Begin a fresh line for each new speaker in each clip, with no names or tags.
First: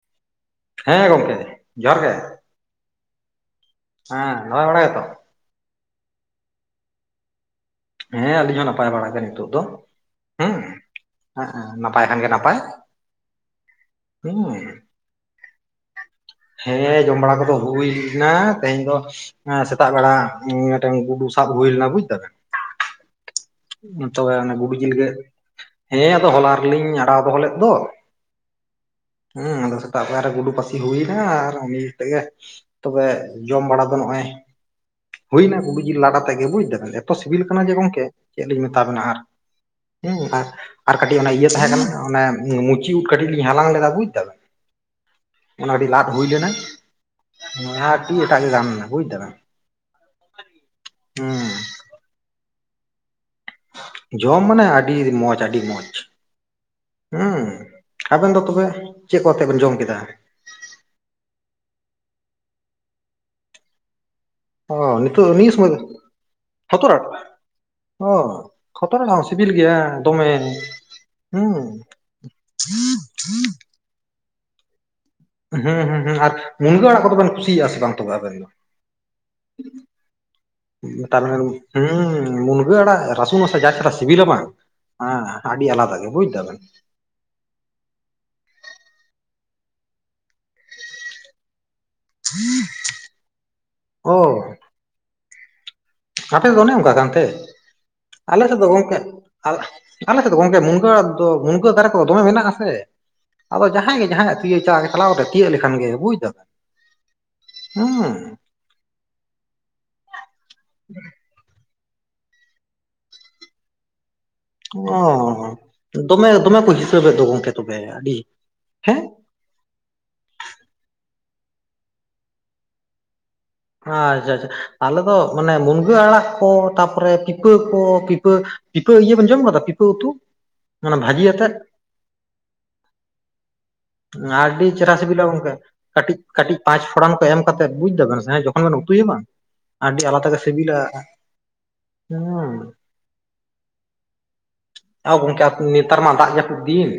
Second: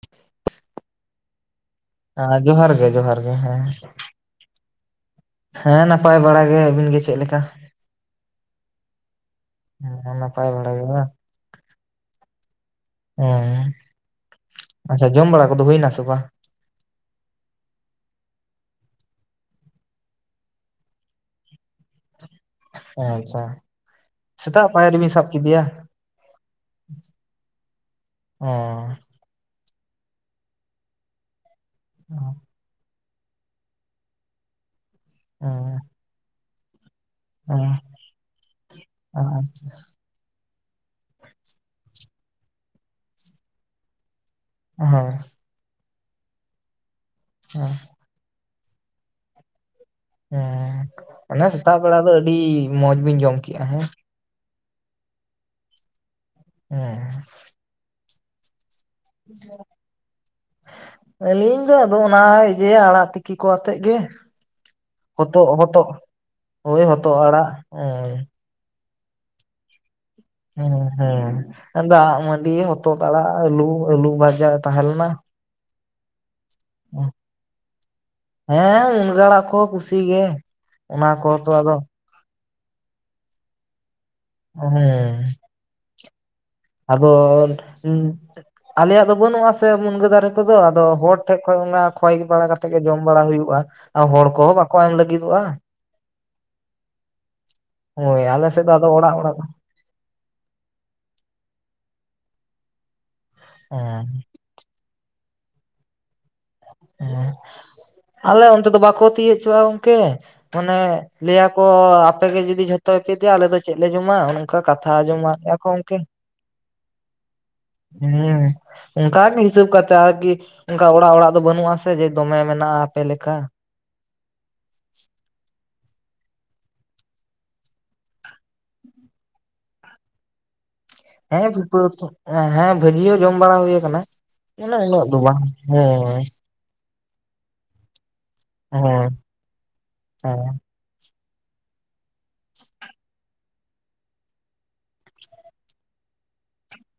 [inaudible]
ᱦᱮᱸ ᱜᱚᱝᱠᱮ ᱡᱚᱦᱟᱨ ᱜᱮ ᱾
[inaudible] ᱡᱚᱦᱟᱨ ᱜᱮ ᱡᱚᱦᱟᱨ ᱜᱮ ᱦᱮᱸ ᱾
ᱦᱮᱸ ᱱᱟᱯᱟᱭ ᱵᱟᱲᱟ ᱜᱮᱛᱚ?
ᱦᱮᱸ ᱱᱟᱯᱟᱭ ᱵᱟᱲᱟ ᱜᱮ ᱟᱹᱵᱤᱱ ᱜᱮ ᱪᱮᱜ ᱞᱮᱠᱟ?
ᱦᱮᱸ ᱟᱹᱞᱤᱧ ᱦᱚᱸ ᱱᱟᱯᱟᱭ ᱵᱟᱲᱟ ᱜᱮ ᱱᱤᱛᱚᱜ ᱫᱚ
ᱦᱮᱸ ᱱᱟᱯᱟᱭ
ᱦᱩᱸ
ᱵᱟᱲᱟ ᱜᱮ ᱵᱟᱝ
ᱦᱮᱸᱜ ᱮ ᱱᱟᱯᱟᱭ ᱠᱷᱟᱱ ᱜᱮ ᱱᱟᱯᱟᱭ ᱾
[inaudible] ᱟᱪᱪᱷᱟ ᱡᱚᱢ ᱵᱟᱲᱟ ᱠᱚᱫᱚ ᱦᱩᱭᱱᱟ ᱥᱮ ᱵᱟᱝ?
ᱦᱮᱸ ᱡᱚᱢ ᱵᱟᱲᱟ ᱠᱚᱫᱚ ᱦᱩᱭᱱᱟ ᱛᱮᱦᱮᱧ ᱫᱚ ᱾ ᱮᱸ ᱥᱮᱛᱟᱜ ᱵᱮᱲᱟ ᱢᱮ ᱴᱮᱝ ᱜᱩᱰᱩ ᱥᱟᱵ ᱦᱩᱭ ᱞᱮᱱᱟ ᱵᱩᱡᱽ ᱫᱟᱵᱮᱱ?
ᱮᱸ ᱟᱪᱪᱷᱟ ᱾
ᱛᱚᱵᱮ ᱚᱱᱮ ᱜᱩᱰᱩ ᱡᱤᱞ ᱜᱮ ᱦᱮᱸ ᱟᱫᱚ ᱦᱚᱞᱟ ᱨᱮ ᱞᱤᱧ ᱟᱲᱟᱣ ᱫᱚᱦᱚ ᱞᱮᱫ ᱫᱚ ᱾
ᱚᱸ
ᱩᱸ ᱟᱫᱚ ᱥᱮᱛᱟᱜ ᱯᱟᱭᱟᱨ ᱨᱮ ᱜᱩᱰᱩ ᱯᱟᱥᱤ ᱦᱩᱭᱱᱟ ᱟᱨ ᱩᱱᱤ ᱛᱮᱜᱮ ᱛᱚᱵᱮ ᱡᱚᱢ ᱵᱟᱲᱟ ᱫᱚ ᱱᱚᱜᱼᱚᱭ
ᱦᱮᱸ
ᱦᱩᱭᱼᱱᱟ ᱜᱩᱰᱩ ᱡᱤᱞ ᱞᱟᱰᱟ ᱛᱮᱜᱮ ᱵᱩᱡᱽ ᱫᱟ ᱵᱮᱱ? ᱮᱛᱚ ᱥᱤᱵᱤᱞ ᱠᱟᱱᱟ ᱡᱮ ᱜᱚᱝᱠᱮ ᱪᱮᱫ ᱞᱤᱧ ᱢᱮᱛᱟ ᱵᱮᱱᱟ ᱟᱨ ᱩᱸ ᱟᱨ ᱟᱨ ᱠᱟᱹᱴᱤᱡ ᱚᱱᱟ ᱤᱭᱟᱹ ᱛᱟᱦᱮᱸ ᱠᱟᱱᱟ ᱚᱱᱮ ᱢᱩᱪᱤ ᱩᱸᱫ ᱠᱟᱹᱴᱤᱡ ᱞᱤᱧ ᱦᱟᱞᱟᱝ ᱞᱮᱫᱟ ᱵᱩᱡᱽ ᱫᱟ ᱵᱮᱱ?
ᱦᱳᱭ᱾
ᱚᱱᱟ ᱟᱹᱰᱤ ᱞᱟᱫ ᱦᱩᱭ ᱞᱮᱱᱟ ᱟᱻᱰᱤ ᱮᱴᱟᱜ ᱜᱮ ᱜᱟᱱ ᱞᱮᱱᱟ ᱵᱩᱡᱽ ᱫᱟ ᱵᱮᱱ᱾
ᱦᱮᱸ ᱚᱱᱟ ᱥᱮᱛᱟᱜ ᱵᱮᱲᱟ ᱫᱚ ᱟᱹᱰᱤ ᱢᱚᱸᱡᱽ ᱵᱤᱧ ᱡᱚᱢ ᱠᱮᱜ-ᱟ ᱦᱮᱸ?
ᱡᱚᱢ ᱢᱟᱱᱮ ᱟᱹᱰᱤ ᱢᱚᱸᱡᱽ ᱟᱹᱰᱤ ᱢᱚᱸᱡᱽ᱾
[inaudible]
ᱦᱩᱸ ᱟᱵᱮᱱ ᱫᱚ ᱛᱚᱵᱮ, ᱪᱮᱫ ᱠᱚ ᱟᱛᱮ ᱵᱮᱱ ᱡᱚᱢ ᱠᱮᱫᱟ?
ᱟᱹᱞᱤᱧ ᱫᱚ ᱟᱫᱚ ᱚᱱᱟ ᱤᱭᱟᱹ ᱟᱲᱟᱜ ᱛᱤᱠᱤ ᱠᱚ ᱟᱛᱮᱫ ᱜᱮ᱾
ᱚᱸᱻ ᱱᱤᱛᱚᱜ
ᱦᱚᱛᱚᱫ
ᱱᱤᱭᱮ ᱥᱳᱢᱳᱭ,
ᱦᱚᱛᱚᱫ
ᱦᱚᱛᱚᱫ ᱟᱲᱟᱜ ᱚᱸᱻ ᱦᱚᱛᱚᱫ ᱟᱲᱟᱜ ᱦᱚᱸ ᱥᱤᱵᱤᱞ ᱜᱮᱭᱟ᱾ ᱫᱚᱢᱮ ᱦᱩᱸ
ᱦᱮᱸ ᱦᱮᱸ ᱫᱟᱜ ᱢᱟᱺᱰᱤ ᱦᱚᱛᱚᱫ ᱟᱲᱟᱜ ᱟᱹᱞᱩ ᱟᱹᱞᱩ ᱵᱷᱟᱡᱟ ᱛᱟᱦᱮᱸ ᱞᱮᱱᱟ
ᱦᱩᱸᱦᱩᱸᱦᱩᱸ ᱟᱨ ᱢᱩᱱᱜᱟᱹ ᱟᱲᱟᱜ ᱠᱚᱫᱚ ᱵᱮᱱ ᱠᱩᱥᱤᱭᱟᱜᱼᱟ ᱥᱮ ᱵᱟᱝ ᱛᱚᱵᱮ ᱟᱵᱮᱱ?
ᱦᱮᱸ ᱢᱩᱱᱜᱟᱹ ᱟᱲᱟᱜ ᱠᱚ ᱠᱩᱥᱤ ᱜᱮ ᱚᱱᱟ ᱠᱚᱛᱚ
[inaudible]
ᱟᱫᱚ
ᱦᱩᱸ ᱢᱩᱱᱜᱟᱹ ᱟᱲᱟᱜ ᱨᱟᱥᱩᱱ ᱟᱛᱮ ᱡᱟ ᱪᱷᱟᱨᱟ ᱥᱤᱵᱤᱞᱟ ᱥᱮ ᱵᱟᱝ ᱮᱻ ᱟᱹᱰᱤ ᱟᱞᱟᱫᱟ ᱜᱮ ᱵᱩᱡᱽ ᱫᱟ ᱵᱮᱱ᱾
ᱟᱫᱚᱻ ᱦᱩᱸ ᱟᱞᱮᱭᱟᱜ ᱫᱚ ᱵᱟᱹᱱᱩᱜ-ᱟ ᱥᱮ ᱢᱩᱱᱜᱟᱹ ᱫᱟᱨᱮ ᱠᱚᱫᱚ ᱟᱫᱚ ᱦᱚᱲ ᱴᱷᱮᱡᱽ ᱠᱷᱚᱱ ᱚᱱᱟ ᱠᱷᱚᱭ ᱵᱟᱲᱟ ᱠᱟᱛᱮ ᱜᱮ ᱡᱚᱢ ᱵᱟᱲᱟ ᱦᱩᱭᱩᱜ-ᱟ, ᱟᱨ
ᱚ
ᱦᱚᱲ ᱠᱚᱦᱚᱸ ᱵᱟᱠᱚ ᱮᱢ ᱞᱟᱹᱜᱤᱫᱚᱜ-ᱟ᱾
ᱟᱯᱮ ᱫᱚ ᱚᱱᱮ ᱚᱱᱠᱟ ᱠᱟᱱ ᱛᱮ,
ᱦᱳᱭ
ᱟᱞᱮ ᱥᱮᱫ ᱫᱚ
ᱟᱫᱚ
ᱜᱚᱝᱠᱮ
ᱚᱲᱟᱜ ᱚᱲᱟᱜ
ᱟᱞ ᱟᱞᱮ ᱥᱮᱫ ᱫᱚ ᱜᱚᱝᱠᱮ ᱢᱩᱱᱜᱟᱹ ᱟᱲᱟᱜ ᱫᱚ ᱢᱩᱱᱜᱟᱹ ᱫᱟᱨᱮ ᱠᱚ ᱫᱚᱢᱮ ᱢᱮᱱᱟᱜᱼᱟ ᱥᱮ ᱟᱫᱚ ᱡᱟᱦᱟᱸᱭ
ᱦᱮᱸ
ᱜᱮ ᱡᱟᱦᱟᱸᱭᱟᱜ [inaudible] ᱪᱟᱞᱟᱣ ᱠᱟᱛᱮ ᱛᱤᱭᱟᱹᱜ ᱞᱮᱠᱷᱟᱱ ᱜᱮ ᱵᱩᱡᱽ ᱫᱟᱢ᱾
ᱟᱞᱮ ᱚᱱᱛᱮ ᱫᱚ ᱜᱚᱝᱠᱮ ᱵᱟᱠᱚ ᱛᱤᱭᱟᱹᱜ ᱦᱚᱪᱚᱣᱟᱜᱼᱟ ᱜᱚᱝᱠᱮ ᱢᱟᱱᱮ ᱞᱟᱹᱭᱟ ᱠᱚ ᱠᱚᱻ ᱟᱯᱮ ᱜᱮ ᱡᱩᱫᱤ ᱡᱷᱚᱛᱚ ᱯᱮ ᱤᱫᱤᱭᱟ ᱟᱞᱮ ᱫᱚ ᱪᱮᱫ ᱞᱮ ᱡᱚᱢᱟ᱾ ᱚᱱᱠᱟ ᱠᱟᱛᱷᱟ
ᱚ
ᱟᱸᱡᱚᱢᱚᱜᱼᱟ [inaudible] ᱦᱩᱸᱻ
ᱫᱚᱢᱮ ᱫᱚᱢᱮ ᱠᱚ ᱦᱤᱥᱟᱹᱵᱮᱫ ᱫᱚ ᱜᱚᱝᱠᱮ ᱛᱚᱵᱮ ᱟᱹᱰᱤ ᱦᱮᱸ
ᱚᱱᱠᱟ ᱜᱮ ᱦᱤᱥᱟᱹᱵᱽ ᱠᱟᱛᱮᱫ ᱟᱨᱠᱤ ᱚᱱᱠᱟ ᱚᱲᱟᱜ ᱚᱲᱟᱜ ᱫᱚ ᱵᱟᱹᱱᱩᱜ-ᱟ ᱥᱮ ᱡᱮ ᱫᱚᱢᱮ ᱢᱮᱱᱟᱜ-ᱟ ᱟᱯᱮ ᱞᱮᱠᱟ᱾
ᱟᱪᱪᱷᱟ ᱟᱪᱪᱷᱟ ᱟᱞᱮ ᱫᱚ ᱢᱟᱱᱮ ᱢᱩᱱᱜᱟᱹ ᱟᱲᱟᱜ ᱠᱚ ᱛᱟᱯᱚᱨᱮ ᱯᱤᱯᱟᱹ ᱠᱚ ᱯᱤᱯᱟᱹ ᱯᱤᱯᱟᱹ ᱤᱭᱟᱹ ᱵᱮᱱ ᱡᱚᱢ ᱠᱟᱫᱟ ᱯᱤᱯᱟᱹ ᱩᱛᱩ ᱢᱟᱱᱮ ᱵᱷᱟᱡᱤ
ᱦᱮᱸ
ᱟᱛᱮᱫ?
ᱯᱤᱯᱟᱹ ᱩᱛᱩ ᱮᱸ ᱦᱮᱸ ᱵᱷᱟᱹᱡᱤ ᱦᱚᱸ ᱡᱚᱢ ᱵᱟᱲᱟ ᱦᱳᱭ ᱠᱟᱱᱟ᱾
ᱟᱹᱰᱤ
ᱢᱟᱱᱮ
ᱪᱮᱨᱦᱟ
ᱩᱱᱟᱹᱜ ᱫᱚ
ᱥᱤᱵᱤᱞᱟ
ᱵᱟᱝ
ᱜᱚᱝᱠᱮ ᱠᱟᱹᱴᱤᱡᱽ ᱠᱟᱹᱴᱤᱡᱽ ᱯᱟᱸᱪ ᱯᱷᱚᱲᱟᱱ ᱠᱚ ᱮᱢ ᱠᱟᱛᱮᱜ ᱵᱩᱡ ᱫᱟ ᱵᱮᱱ ᱥᱮ ᱦᱮᱸ ᱠᱷᱚᱱ ᱵᱮᱱ ᱩᱛᱩᱭᱟ
ᱦᱳᱭ
ᱵᱟᱝ ᱟᱹᱰᱤ ᱟᱞᱟᱫᱟ ᱜᱮ
ᱦᱮᱸ
ᱥᱤᱵᱤᱞᱟ᱾ ᱟᱣ ᱜᱚᱝᱠᱮ ᱟᱵᱩ ᱱᱮᱛᱟᱨ ᱢᱟ ᱫᱟᱜ ᱡᱟᱹᱯᱩᱫ ᱫᱤᱱ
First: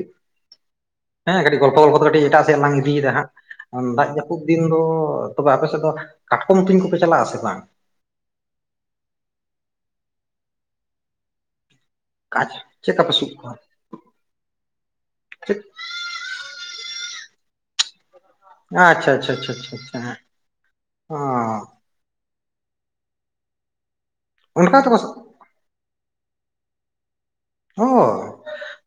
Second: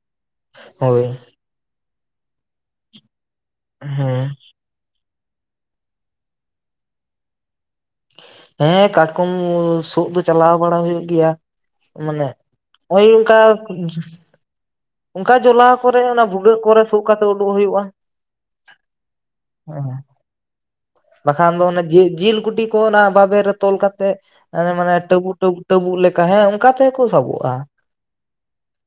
ᱦᱳᱭ᱾
ᱦᱮᱸ ᱠᱟᱹᱴᱤᱡᱽ ᱜᱚᱞᱯᱷᱚ ᱜᱚᱞᱯᱷᱚ ᱛᱮ ᱠᱟᱹᱴᱤᱡᱽ ᱮᱴᱟᱜ ᱥᱮᱫ ᱞᱟᱝ ᱤᱫᱤᱭᱮᱫᱟ ᱦᱟᱸᱜ ᱩᱸ ᱫᱟᱜ
ᱦᱮᱸ
ᱡᱟᱹᱯᱩᱫ ᱫᱤᱱ ᱫᱚ ᱛᱚᱵᱮ ᱟᱯᱮ ᱥᱮᱫ ᱫᱚ ᱠᱟᱴᱠᱚᱢ ᱛᱩᱧ ᱠᱚᱯᱮ ᱪᱟᱞᱟᱜ-ᱟ ᱥᱮ ᱵᱟᱝ?
ᱦᱮᱸ ᱠᱟᱴᱠᱚᱢᱻ ᱥᱳᱜ ᱫᱚ ᱪᱟᱞᱟᱣ ᱵᱟᱲᱟ ᱦᱳᱭᱳᱜ ᱜᱮᱭᱟ᱾ ᱢᱟᱱᱮ
ᱠᱟᱡ ᱪᱮᱫ ᱠᱟ
ᱳᱭ
ᱯᱮ ᱥᱩᱫ
ᱚᱱᱠᱟ
ᱠᱚᱣᱟ
ᱚᱱᱠᱟ
ᱪᱮᱫ
ᱡᱚᱞᱟᱣ ᱠᱚᱨᱮ ᱚᱱᱟ ᱵᱷᱩᱜᱟᱹᱜ ᱠᱚᱨᱮ ᱥᱩᱜ ᱠᱟᱛᱮ ᱩᱰᱩᱜ ᱦᱳᱭᱳᱜ-ᱟ᱾
ᱟᱪᱪᱷᱟ ᱟᱪᱪᱷᱟ ᱟᱪᱪᱷᱟ ᱪᱷᱟ ᱪᱷᱟ ᱦᱮᱸ᱾
ᱵᱟᱠᱷᱟᱱ ᱫᱚ ᱚᱱᱮ ᱡᱤ-ᱡᱤᱞ ᱠᱩᱴᱤ ᱠᱚ ᱚᱱᱟ ᱵᱟᱵᱮᱨ ᱨᱮ ᱛᱚᱞ ᱠᱟᱛᱮᱫ ᱦᱟᱱᱮ
ᱚᱱᱠᱟ
ᱢᱟᱱᱮ
ᱛᱮᱠᱚ
ᱴᱟᱹᱵᱩ ᱴᱟᱹᱵᱩ ᱴᱟᱹᱵᱩᱜ ᱞᱮᱠᱟ ᱦᱮᱸ ᱚᱱᱠᱟ ᱛᱮᱦᱚᱸ ᱠᱚ ᱥᱟᱵᱚᱜ-ᱟ᱾
ᱚ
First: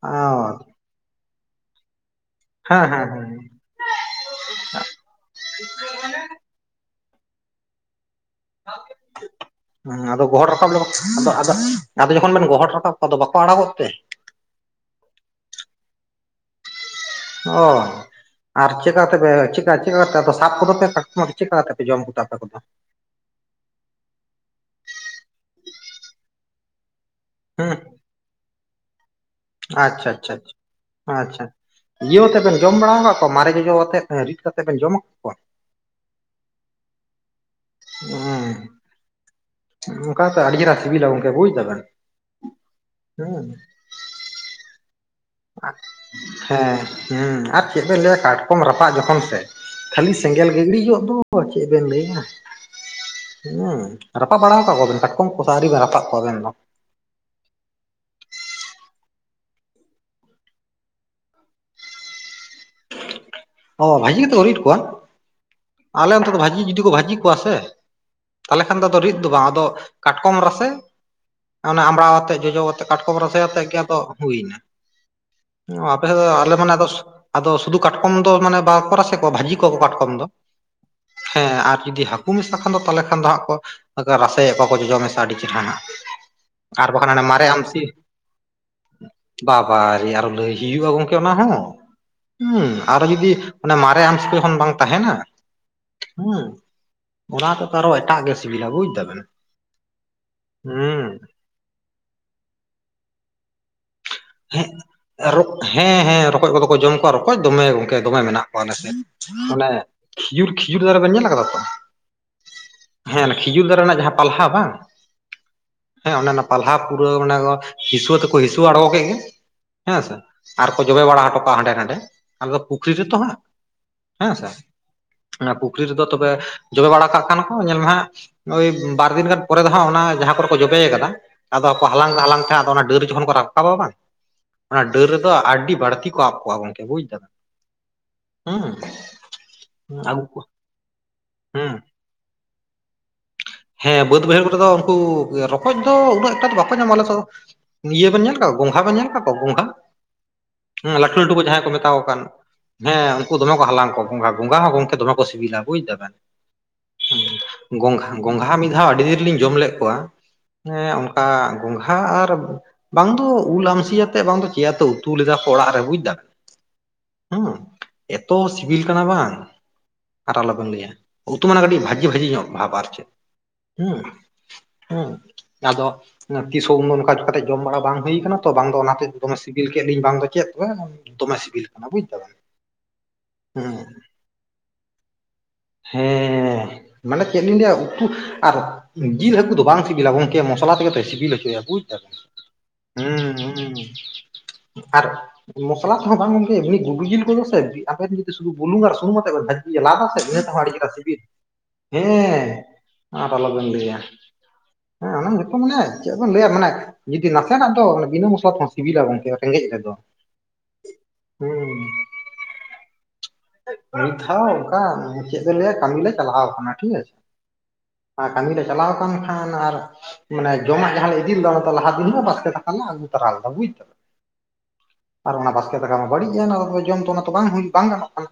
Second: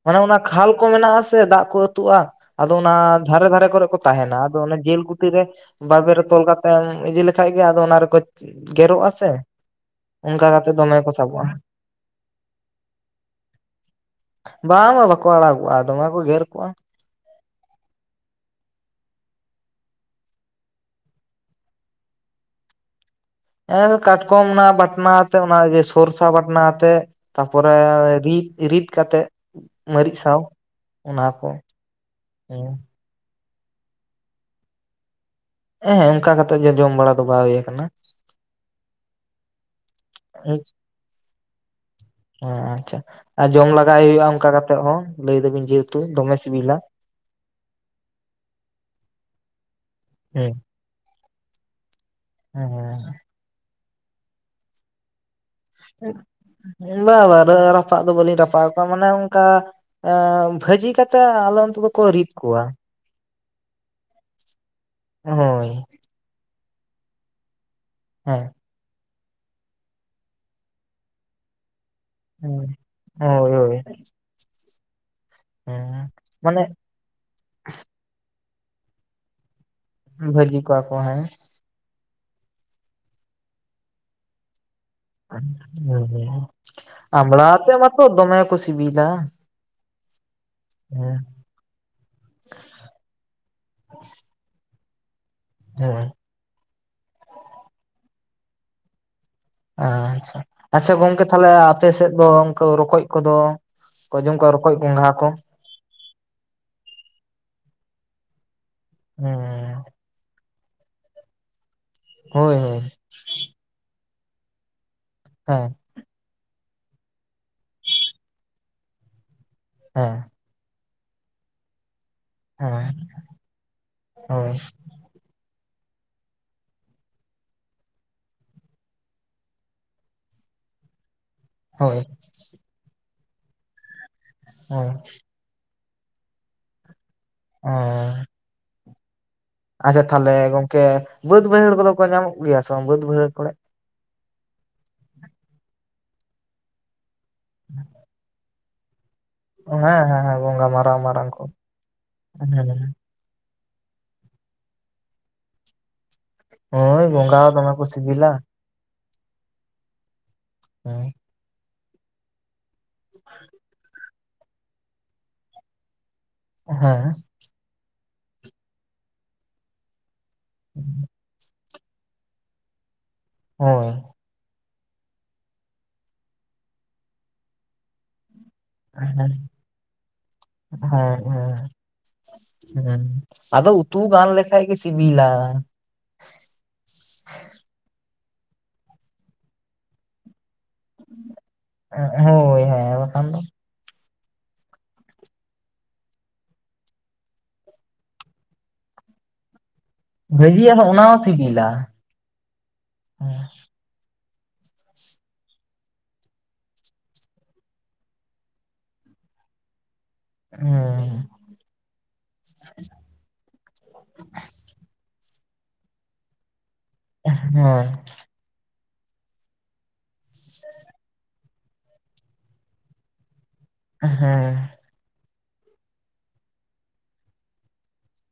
ᱚᱱᱮ ᱚᱱᱟ ᱠᱷᱟᱞ ᱠᱚ ᱢᱮᱱᱟᱜ-ᱟ ᱥᱮ ᱫᱟᱜ ᱠᱚ ᱟᱹᱛᱩᱜ-ᱟ, ᱟᱫᱚ
ᱦᱮᱸ
ᱚᱱᱟ
ᱦᱮᱸ
ᱫᱷᱟᱨᱮ
ᱦᱮᱸ
ᱫᱷᱟᱨᱮ ᱠᱚᱨᱮ ᱠᱚ ᱛᱟᱦᱮᱸᱱᱟ ᱟᱫᱚ ᱚᱱᱟ ᱡᱤᱞ ᱠᱩᱛᱤ ᱨᱮ ᱵᱟᱵᱮᱨ ᱨᱮ ᱛᱚᱞ ᱠᱟᱛᱮ ᱮᱢ ᱤᱫᱤ ᱞᱮᱠᱷᱟᱡ ᱜᱮ ᱟᱫᱚ ᱚᱱᱟ ᱨᱮᱠᱚ ᱜᱮᱨᱚᱜ-ᱟ ᱥᱮ
ᱦᱮᱸ ᱟᱫᱚ
ᱚᱱᱠᱟ
ᱜᱚᱦᱚᱲ
ᱠᱟᱛᱮ
ᱨᱟᱠᱟᱵ ᱫᱚ
ᱫᱚᱢᱮ ᱠᱚ
ᱟᱫᱚ
ᱥᱟᱵᱚᱜᱼᱟ
ᱟᱫᱚ ᱟᱫᱚ ᱡᱚᱠᱷᱚᱱ ᱵᱮᱱ ᱜᱚᱦᱚᱨ ᱨᱟᱠᱟᱵ ᱠᱚ ᱟᱫᱚ ᱵᱟᱠᱚ ᱟᱲᱟᱜᱚᱜ ᱛᱮ?
ᱵᱟᱝ ᱵᱟᱝ ᱵᱟᱠᱚ ᱟᱲᱟᱜᱚᱜ-ᱟ ᱫᱚᱢᱮ ᱠᱚ ᱜᱮᱨ ᱠᱚᱜ-ᱟ᱾
ᱚ ᱾ ᱟᱨ ᱪᱮᱠᱟ ᱠᱟᱛᱮ ᱯᱮ ᱪᱮᱠᱟ ᱪᱮᱫᱠᱟ ᱛᱮ ᱟᱯᱮ ᱥᱟᱵ ᱠᱚᱫᱚ ᱯᱮ ᱠᱟᱴᱠᱚᱢ ᱟᱫᱚ ᱪᱮᱫᱠᱟ ᱠᱟᱛᱮ ᱯᱮ ᱡᱚᱢ ᱠᱚᱛᱮ ᱟᱯᱮ ᱠᱚᱫᱚ?
ᱮ ᱠᱟᱴᱠᱚᱢ ᱚᱱᱟ ᱵᱟᱴᱱᱟ ᱟᱛᱮ ᱚᱱᱟ ᱜᱮ ᱥᱚᱨᱥᱟ ᱵᱟᱴᱱᱟ ᱟᱛᱮ,
ᱦᱩᱸ
ᱛᱟᱯᱚᱨᱮ ᱨᱤᱫ ᱨᱤᱫ ᱠᱟᱛᱮᱜ ᱾
ᱟᱪᱪᱷᱟ ᱟᱪᱪᱷᱟ ᱟᱪᱷᱟ ᱟᱪᱪᱷᱟ, ᱤᱭᱟᱹᱳ ᱟᱛᱮ ᱵᱮᱱ
ᱦᱮᱸ
ᱡᱚᱢ ᱵᱟᱲᱟᱣ ᱠᱟᱫ ᱚᱱᱠᱟ ᱢᱟᱨᱮ ᱡᱚᱡᱚ ᱣᱟᱛᱮᱫ ᱨᱤᱫ ᱠᱟᱛᱮᱫ ᱵᱮᱱ ᱡᱚᱢ ᱟᱠᱟᱫ ᱠᱚᱣᱟ?
ᱮᱸ ᱦᱮᱸ ᱚᱱᱠᱟ ᱠᱟᱛᱮᱜ ᱜᱮ ᱡᱚᱢ ᱵᱟᱲᱟ ᱫᱚ ᱵᱟᱭ ᱦᱩᱭ ᱟᱠᱟᱱᱟ ᱾
ᱩᱸᱻ, ᱚᱱᱠᱟ ᱠᱟᱛᱮᱫ ᱟᱹᱰᱤ ᱪᱮᱦᱨᱟ ᱥᱤᱵᱤᱞᱟ ᱜᱚᱝᱠᱮ ᱵᱩᱡᱽ ᱫᱟᱵᱮᱱ ᱾
ᱦᱮᱸ ᱟᱪᱪᱷᱟ, ᱟᱨ ᱡᱚᱢ ᱞᱟᱜᱟᱭ ᱦᱩᱭᱩᱜᱼᱟ ᱚᱱᱠᱟ ᱠᱟᱛᱮᱜ ᱦᱚᱸ ᱞᱟᱹᱭ ᱫᱟᱵᱮᱱ ᱡᱮᱦᱮᱛᱩ ᱫᱚᱢᱮ ᱥᱤᱵᱤᱞᱟ ᱾
ᱦᱮᱸ ᱟᱨ ᱪᱮᱫ ᱵᱮᱱ ᱞᱟᱹᱭᱟ ᱠᱟᱴᱠᱚᱢ ᱨᱟᱯᱟᱜ ᱡᱚᱠᱷᱚᱱ ᱥᱮ ᱠᱷᱟᱹᱞᱤ
ᱦᱮᱸ
ᱥᱮᱸᱜᱮᱞ ᱜᱮ ᱤᱸᱲᱤᱡᱚᱜ ᱫᱚ ᱾ ᱚ ᱪᱮᱫ ᱵᱮᱱ ᱞᱟᱹᱭᱟ?
ᱦᱩᱸ ᱦᱩᱸ ᱾
ᱦᱩᱸ, ᱨᱟᱯᱟᱜ ᱵᱟᱲᱟᱣ ᱟᱠᱟᱫ ᱠᱚᱣᱟᱵᱮᱱ ᱠᱟᱴᱠᱚᱢ ᱠᱚ ᱥᱮ ᱟᱹᱣᱨᱤ ᱵᱮᱱ ᱨᱟᱯᱟᱜ ᱠᱚᱣᱟ ᱟᱵᱮᱱ ᱫᱚ?
ᱵᱟ ᱵᱟ ᱨᱟᱹ ᱨᱟᱯᱟᱜ ᱫᱚ ᱵᱟᱹᱞᱤᱧ ᱨᱟᱯᱟᱜ ᱠᱚᱣᱟ ᱢᱟᱱᱮ ᱚᱱᱠᱟ ᱟᱸ ᱵᱷᱟᱹᱡᱤ ᱠᱟᱛᱮᱜ ᱟᱞᱮ ᱚᱱᱛᱮ ᱫᱚᱠᱚ ᱨᱤᱫ ᱠᱚᱣᱟ ᱾
ᱚ ᱵᱷᱟᱹᱡᱤ ᱠᱟᱛᱮᱜ ᱠᱚ ᱨᱤᱫ ᱠᱚᱣᱟ?
ᱦᱳᱭ
ᱟᱞᱮ ᱚᱱᱛᱮ ᱫᱚ ᱵᱷᱟᱹᱡᱤ ᱡᱩᱫᱤ ᱠᱚ ᱵᱷᱟᱹᱡᱤ ᱠᱚᱣᱟ ᱥᱮ
ᱦᱮᱸ ᱾
ᱛᱟᱦᱚᱞᱮ ᱠᱷᱟᱱ ᱫᱚ ᱟᱫᱚ ᱨᱤᱫ ᱫᱚ ᱵᱟᱝ ᱟᱫᱚ ᱠᱟᱴᱠᱚᱢ ᱨᱟᱥᱮ ᱚᱱᱮ ᱟᱢᱲᱟᱣ ᱟᱛ ᱟᱛᱮ ᱡᱚᱡᱚ ᱣᱟᱛᱮ ᱠᱟᱴᱚᱢ ᱨᱟᱥᱮ
ᱦᱳᱭ
ᱟᱛᱮᱜ
ᱦᱳᱭ
ᱜᱮ ᱟᱫᱚ ᱦᱩᱭᱱᱟ, ᱚ ᱟᱯᱮ ᱥᱮᱫ ᱫᱚ ᱟᱞᱮ ᱢᱟᱱᱮ ᱟᱫᱚ ᱟᱫᱚ ᱥᱩᱫᱩ ᱠᱟᱴᱠᱚᱢ ᱛᱚ ᱢᱟᱱᱮ ᱵᱟᱠᱚ ᱨᱟᱥᱮ ᱠᱚᱣᱟ ᱵᱷᱟᱹᱡᱤ ᱠᱚᱣᱟ ᱠᱚ ᱠᱟᱴᱠᱚᱢ ᱫᱚ,
ᱵᱷᱟᱹᱡᱤ ᱠᱚᱣᱟ ᱠᱚ
ᱦᱮᱸ ᱟᱨ ᱡᱩᱫᱤ ᱦᱟᱠ ᱠᱩ ᱢᱮᱥᱟ ᱠᱷᱟᱱ ᱫᱚ ᱛᱟᱦᱚᱞᱮ ᱠᱷᱟᱱ ᱫᱚ ᱦᱟᱸᱜ ᱠᱚ ᱟᱝᱠᱟ ᱨᱟᱥᱮᱭᱟ ᱠᱚᱣᱟ ᱠᱚ ᱡᱚᱡᱚ ᱢᱮᱥ
[unintelligible]
ᱟᱨ ᱵᱟᱠᱷᱟᱱ ᱦᱟᱱᱮ
ᱟᱢᱲᱟ
ᱢᱟᱨᱮ
ᱟᱛᱮ
ᱟᱢᱥᱤ,
ᱢᱟᱛᱚ ᱫᱚᱢᱮ ᱠᱚ ᱥᱤᱵᱤᱞᱟ
ᱵᱟᱵᱟᱨᱮ ᱟᱨᱚ ᱞᱟᱹᱭ ᱦᱩᱭᱩᱜᱼᱟ ᱜᱚᱝᱠᱮ
ᱦᱮᱸ
ᱚᱱᱟ ᱦᱚᱸ? ᱦᱩᱸ ᱟᱨᱚ ᱡᱩᱫᱤ ᱚᱱᱟ ᱢᱟᱨᱮ ᱟᱢᱥᱤ ᱠᱚ ᱡᱚᱠᱷᱚᱱ ᱵᱟᱝ ᱛᱟᱦᱮᱱᱟ
ᱦᱳᱭ
ᱦᱩᱸ ᱚᱱᱟ ᱟᱛᱮᱛᱚ ᱟᱨᱚ ᱮᱴᱟᱜ ᱜᱮ ᱥᱤᱵᱤᱞᱟ ᱵᱩᱡᱷ ᱫᱟᱵᱮᱱ ᱾
ᱟᱪᱪᱷᱟ, ᱟᱪᱪᱷᱟ ᱜᱚᱝᱠᱮ ᱛᱟᱦᱞᱮ ᱟᱯᱮ ᱥᱮᱫ ᱫᱚ ᱚᱝᱠᱟ ᱨᱚᱠᱚᱡ ᱠᱚᱫᱚ ᱠᱚ ᱡᱚᱢ ᱠᱚᱣᱟ
ᱦᱮᱸ
ᱨᱚᱠᱚᱡ ᱜᱚᱸᱜᱷᱟ ᱠᱚ
ᱨᱚᱠ ᱦᱮᱸ ᱦᱮᱸ ᱨᱚᱠᱚᱡ ᱠᱚᱫᱚ ᱠᱚ ᱡᱚᱢ ᱠᱚᱣᱟ ᱨᱚᱠᱚᱡ ᱫᱚᱢᱮ ᱜᱚᱝᱠᱮ ᱫᱚᱢᱮ ᱢᱮᱱᱟᱜ ᱠᱚᱣᱟ ᱟᱞᱮ ᱥᱮᱫ ᱾ ᱢᱟᱱᱮ
ᱦᱮᱸ
ᱠᱷᱤᱡᱩᱨ ᱠᱷᱤᱡᱩᱨ ᱫᱟᱨᱮ ᱵᱮᱱ ᱧᱮᱞ ᱠᱟᱫᱟ ᱛᱚ?
ᱦᱳᱭ ᱦᱳᱭ ᱾
ᱦᱮᱸᱱ ᱠᱷᱤᱡᱩᱨ ᱫᱟᱨᱮ ᱨᱮᱱᱟᱜ ᱡᱟᱦᱟᱸ ᱯᱟᱞᱦᱟ ᱵᱟᱝ
ᱦᱮᱸ ᱾
ᱦᱮᱸ ᱚᱱᱮ ᱚᱱᱟ ᱯᱟᱞᱦᱟ ᱯᱩᱨᱟᱹ ᱢᱟᱱᱮ ᱠᱚ ᱦᱤᱥᱣᱟᱹ ᱛᱮᱠᱚ ᱦᱤᱥᱣᱟᱹ ᱟᱬᱜᱚ ᱠᱮᱫ ᱜᱮ ᱦᱮᱸ ᱥᱮ ᱟᱨ ᱠᱚ ᱡᱚᱵᱮ ᱵᱟᱲᱟ ᱦᱚᱴᱚ ᱠᱟᱜᱼᱟ ᱦᱟᱸᱰᱮ ᱱᱟᱰᱮ ᱾ ᱟᱞᱮ ᱫᱚ ᱯᱩᱠᱷᱨᱤ
ᱦᱮᱸ
ᱨᱮᱛᱚ ᱦᱟᱸᱜ ᱦᱮᱸᱥᱮ
ᱦᱳᱭ
᱾ ᱚᱱᱟ ᱯᱩᱠᱷᱨᱤ ᱨᱮᱫᱚ ᱛᱚᱵᱮ ᱡᱚᱵᱮ ᱵᱟᱲᱟ ᱠᱟᱜ ᱠᱷᱟᱱ ᱠᱚ ᱧᱮᱞ ᱢᱮ ᱦᱟᱸᱜ ᱳᱭ ᱵᱟᱨ ᱫᱤᱱ ᱜᱟᱱ ᱯᱚᱨᱮ ᱫᱚ ᱦᱟᱸᱜ ᱚᱱᱟ ᱡᱟᱦᱟᱸ ᱠᱚᱨᱮ ᱠᱚ ᱡᱚᱵᱮᱭ ᱟᱠᱟᱫᱟ ᱟᱫᱚ ᱟᱠᱚ
ᱦᱳᱭ
ᱦᱟᱞᱟᱝ ᱦᱟᱞᱟᱝ ᱛᱮ ᱦᱟᱸᱜ ᱟᱫᱚ ᱚᱱᱟ ᱰᱟᱹᱨ ᱡᱚᱠᱷᱚᱱ ᱠᱚ ᱨᱟᱠᱟᱵᱟ ᱵᱟᱝ ᱚᱱᱟ
ᱦᱳᱭ
ᱰᱟᱹᱨ ᱨᱮᱫᱚ ᱟᱹᱰᱤ ᱵᱟᱹᱲᱛᱤ ᱠᱚ ᱟᱵ ᱠᱚᱜᱼᱟ ᱜᱚᱝᱠᱮ ᱵᱩᱡᱽ ᱫᱟᱵᱮᱱ,
ᱦᱮᱸ
ᱦᱩᱸ ᱾
ᱟᱪᱪᱷᱟ ᱛᱷᱟᱞᱮ ᱜᱚᱝᱠᱮ ᱵᱟᱹᱫᱽ ᱵᱟᱹᱭᱦᱟᱹᱲ
ᱦᱩᱸ
ᱠᱚᱫᱚ ᱠᱚ ᱧᱟᱢᱚᱜ ᱜᱮᱭᱟ ᱥᱮ ᱵᱟᱝ ᱵᱟᱹᱫᱽ ᱵᱟᱹᱭᱦᱟᱹᱲ ᱠᱚᱨᱮ?
ᱦᱮᱸ ᱵᱟᱹᱫᱽ ᱵᱟᱹᱭᱦᱟᱹᱲ ᱠᱚᱨᱮ ᱫᱚ ᱩᱝᱠᱩ ᱨᱚᱠᱚᱡ ᱫᱚ ᱩᱱᱟᱹᱜ ᱴᱟ ᱫᱚ ᱵᱟᱠᱚ ᱧᱟᱢᱚᱜᱼᱟ ᱟᱞᱮ ᱥᱮᱫ ᱫᱚ ᱤᱭᱟᱹ ᱵᱮᱱ ᱧᱮᱞ ᱠᱟᱜ ᱜᱚᱸᱝᱜᱷᱟ ᱵᱮᱱ ᱧᱮᱞ ᱟᱠᱟᱫ ᱠᱚᱣᱟ ᱜᱚᱸᱝᱜᱷᱟ
ᱦᱮᱸ ᱦᱮᱸ ᱦᱮᱸ ᱜᱚᱝᱜᱷᱟ
ᱦᱮᱸ
ᱢᱟᱨᱟᱝ
ᱞᱟᱹᱴᱩ
ᱢᱟᱨᱟᱝ
ᱞᱟᱹᱴᱩ ᱠᱚ ᱡᱟᱦᱟᱸᱭ ᱠᱚ ᱢᱮᱛᱟ ᱠᱚ ᱠᱟᱱ? ᱦᱮᱸ ᱩᱱᱠᱩ ᱫᱚᱢᱮ ᱠᱚ ᱦᱟᱞᱟᱝ ᱠᱚᱣᱟ ᱜᱚᱸᱝᱜᱷᱟ ᱜᱚᱸᱝᱜᱟ ᱦᱚᱸ ᱜᱚᱢᱠᱮ ᱫᱚᱢᱮ ᱠᱚ ᱥᱤᱵᱤᱞᱟ ᱵᱩᱡᱽ ᱫᱟᱵᱮᱱ ᱾
ᱦᱳᱭ ᱜᱚᱝᱜᱷᱟ ᱦᱚᱸ ᱫᱚᱢᱮ ᱠᱚ
ᱜᱚᱸᱝᱜᱷᱟ
ᱥᱤᱵᱤᱞᱟ
ᱜᱚᱸᱝᱜᱷᱟ ᱢᱤᱫ ᱫᱷᱟᱣ ᱟᱹᱰᱤ ᱫᱤᱱ ᱨᱮᱞᱤᱧ ᱡᱚᱢ ᱞᱮᱫ ᱠᱚᱣᱟ, ᱮᱸ
ᱦᱮᱸ
ᱚᱱᱠᱟ ᱜᱚᱝᱜᱷᱟ ᱟᱨ ᱵᱟᱝ ᱫᱚ ᱩᱞ ᱟᱢᱥᱤᱭᱟᱛ ᱛᱮᱫ ᱵᱟᱝ ᱫᱚ ᱪᱤᱭᱟᱛᱚ ᱩᱛᱩ ᱞᱮᱫᱟ ᱠᱚ ᱚᱲᱟᱜ ᱨᱮ ᱵᱩᱡ ᱫᱟᱢ,
ᱦᱮᱸ,
ᱦᱮᱸ, ᱮᱛᱚ ᱥᱤᱵᱤᱞ ᱠᱟᱱᱟ ᱵᱟᱝ ᱟᱨ ᱟᱞᱚᱵᱮᱱ ᱞᱟᱹᱭᱟ ᱩᱛᱩ ᱢᱟᱱᱮ ᱠᱟᱹᱴᱤᱡ ᱵᱷᱟᱹᱜᱤ ᱵᱷᱟᱹᱡᱤ ᱧᱚᱜ ᱵᱷᱟᱵ ᱟᱨ ᱪᱮᱫ᱾
ᱦᱳᱭ
ᱩᱸ, ᱦᱮᱸ, ᱟᱫᱚ ᱛᱤᱥ ᱦᱚᱸ ᱩᱱᱫᱚ ᱱᱚᱝᱠᱟ ᱠᱟᱛᱮ ᱡᱚᱢ ᱵᱟᱲᱟ ᱵᱟᱝ ᱦᱩᱭ ᱠᱟᱱᱟ ᱛᱚ ᱵᱟᱝ ᱫᱚ
ᱦᱮᱸ
ᱦᱟᱛᱮᱫ
ᱦᱮᱸ
ᱫᱚᱢᱮ ᱥᱤᱵᱤᱞ ᱠᱮᱫ ᱞᱤᱧ ᱵᱟᱝ ᱫᱚ ᱪᱮᱫ ᱛᱚᱵᱮ ᱫᱚᱢᱮ ᱥᱤᱵᱤᱞ ᱠᱟᱱᱟ ᱵᱩᱡ ᱫᱟᱵᱮᱱ᱾
ᱦᱮᱸ ᱟᱫᱚ
ᱦᱩᱸ
ᱩᱛᱩ ᱜᱟᱱ ᱞᱮᱠᱷᱟᱭ ᱜᱮ ᱥᱤᱵᱤᱞᱟ᱾
ᱦᱮᱸᱻ ᱢᱟᱱᱮ ᱪᱮᱫ ᱞᱤᱧ ᱞᱟᱹᱭᱟ ᱩᱛᱩ ᱟᱨ ᱡᱤᱞ ᱦᱟᱹᱠᱩ ᱫᱚ ᱵᱟᱝ ᱥᱤᱵᱤᱞᱟ ᱜᱚᱝᱠᱮ ᱢᱚᱸᱥ ᱞᱟ ᱛᱮᱜᱮ ᱛᱚᱭ ᱥᱤᱵᱤᱞ ᱦᱚᱪᱚᱭᱟ ᱵᱩᱡ ᱫᱟᱵᱮᱱ᱾
ᱦᱳᱭ ᱦᱮᱸ ᱵᱟᱠᱷᱟᱱ
ᱦᱩᱸ,
ᱫᱚ
ᱦᱩᱸ, ᱟᱨ ᱢᱚᱥᱞᱟ ᱛᱮᱦᱚᱸ ᱵᱟᱝ ᱜᱚᱝᱠᱮ ᱮᱢᱱᱤ ᱜᱩᱰᱩ ᱡᱤᱞ ᱠᱚᱫᱚ ᱥᱮ ᱟᱵᱮᱱ ᱡᱩᱫᱤ ᱥᱩᱫᱩ ᱵᱩᱞᱩᱝ ᱟᱨ ᱥᱩᱱᱩᱢ ᱟᱛᱮ ᱵᱮᱱ ᱵᱷᱟᱹᱡᱤ ᱞᱟᱫᱼᱟ ᱥᱮ᱾ ᱤᱱᱟᱹ ᱛᱮᱦᱚᱸ ᱟᱹᱰᱤ
ᱵᱷᱟᱹᱡᱤᱭᱟ
ᱪᱮᱦᱨᱟ
ᱦᱟᱸᱜ ᱚᱱᱟ
ᱥᱤᱵᱤᱞ
ᱦᱚᱸ ᱥᱤᱵᱤᱞᱟ᱾
ᱦᱮᱸ ᱟᱨ ᱟᱞᱚᱵᱮᱱ ᱞᱟᱹᱭᱟ᱾ ᱦᱮᱸ ᱚᱱᱟ ᱧᱩᱛᱩᱢ ᱢᱟᱱᱮ ᱪᱮᱫ ᱵᱚᱱ ᱞᱟᱹᱭᱟ ᱢᱟᱱᱮ ᱡᱩᱫᱤ ᱱᱟᱥᱮᱱᱟᱜ ᱫᱚ ᱵᱤᱹᱱᱟᱹ ᱢᱚᱥᱚᱞᱟ ᱛᱮᱦᱚᱸ ᱥᱤᱵᱤᱞᱟ ᱜᱚᱝᱠᱮ ᱨᱮᱸᱜᱮᱡᱽ ᱨᱮᱫᱚ᱾
ᱦᱩᱸ,
ᱦᱩᱸ, ᱢᱤᱫᱷᱟᱣ ᱚᱝᱠᱟ ᱪᱮᱫ ᱵᱮᱱ ᱞᱟᱹᱭᱟ ᱠᱟᱹᱢᱤ ᱞᱮ ᱪᱟᱞᱟᱣ ᱟᱠᱟᱱᱟ ᱴᱷᱤᱠ ᱟᱪᱷᱮ,
ᱦᱳᱭ,
ᱟᱨ ᱠᱟᱹᱢᱤ ᱞᱮ ᱪᱟᱞᱟᱣ ᱟᱠᱟᱱ ᱠᱷᱟᱱ ᱟᱨ ᱢᱟᱱᱮ ᱡᱚᱢᱟᱜ ᱡᱟᱦᱟᱸ ᱞᱮ ᱤᱫᱤ ᱞᱮᱫᱟ ᱚᱱᱟ ᱞᱟᱦᱟ ᱫᱤᱱ ᱢᱟ ᱵᱟᱥᱠᱮ ᱫᱟᱠᱟ ᱞᱮ ᱟᱹᱩ ᱛᱚᱨᱟ ᱞᱮᱫᱟ ᱵᱩᱡ ᱫᱟᱢ᱾
ᱦᱮᱸ,
ᱟᱨ ᱚᱱᱟ ᱵᱟᱥᱠᱮ ᱫᱟᱠᱟ ᱢᱟ ᱵᱟᱹᱲᱤᱡ ᱮᱱ ᱟᱫᱚ ᱛᱚᱵᱮ ᱡᱚᱢ ᱛᱚ ᱚᱱᱟ ᱛᱚ ᱵᱟᱝ ᱦᱩᱭ, ᱵᱟᱝ ᱜᱟᱱᱚᱜ ᱠᱟᱱᱟ᱾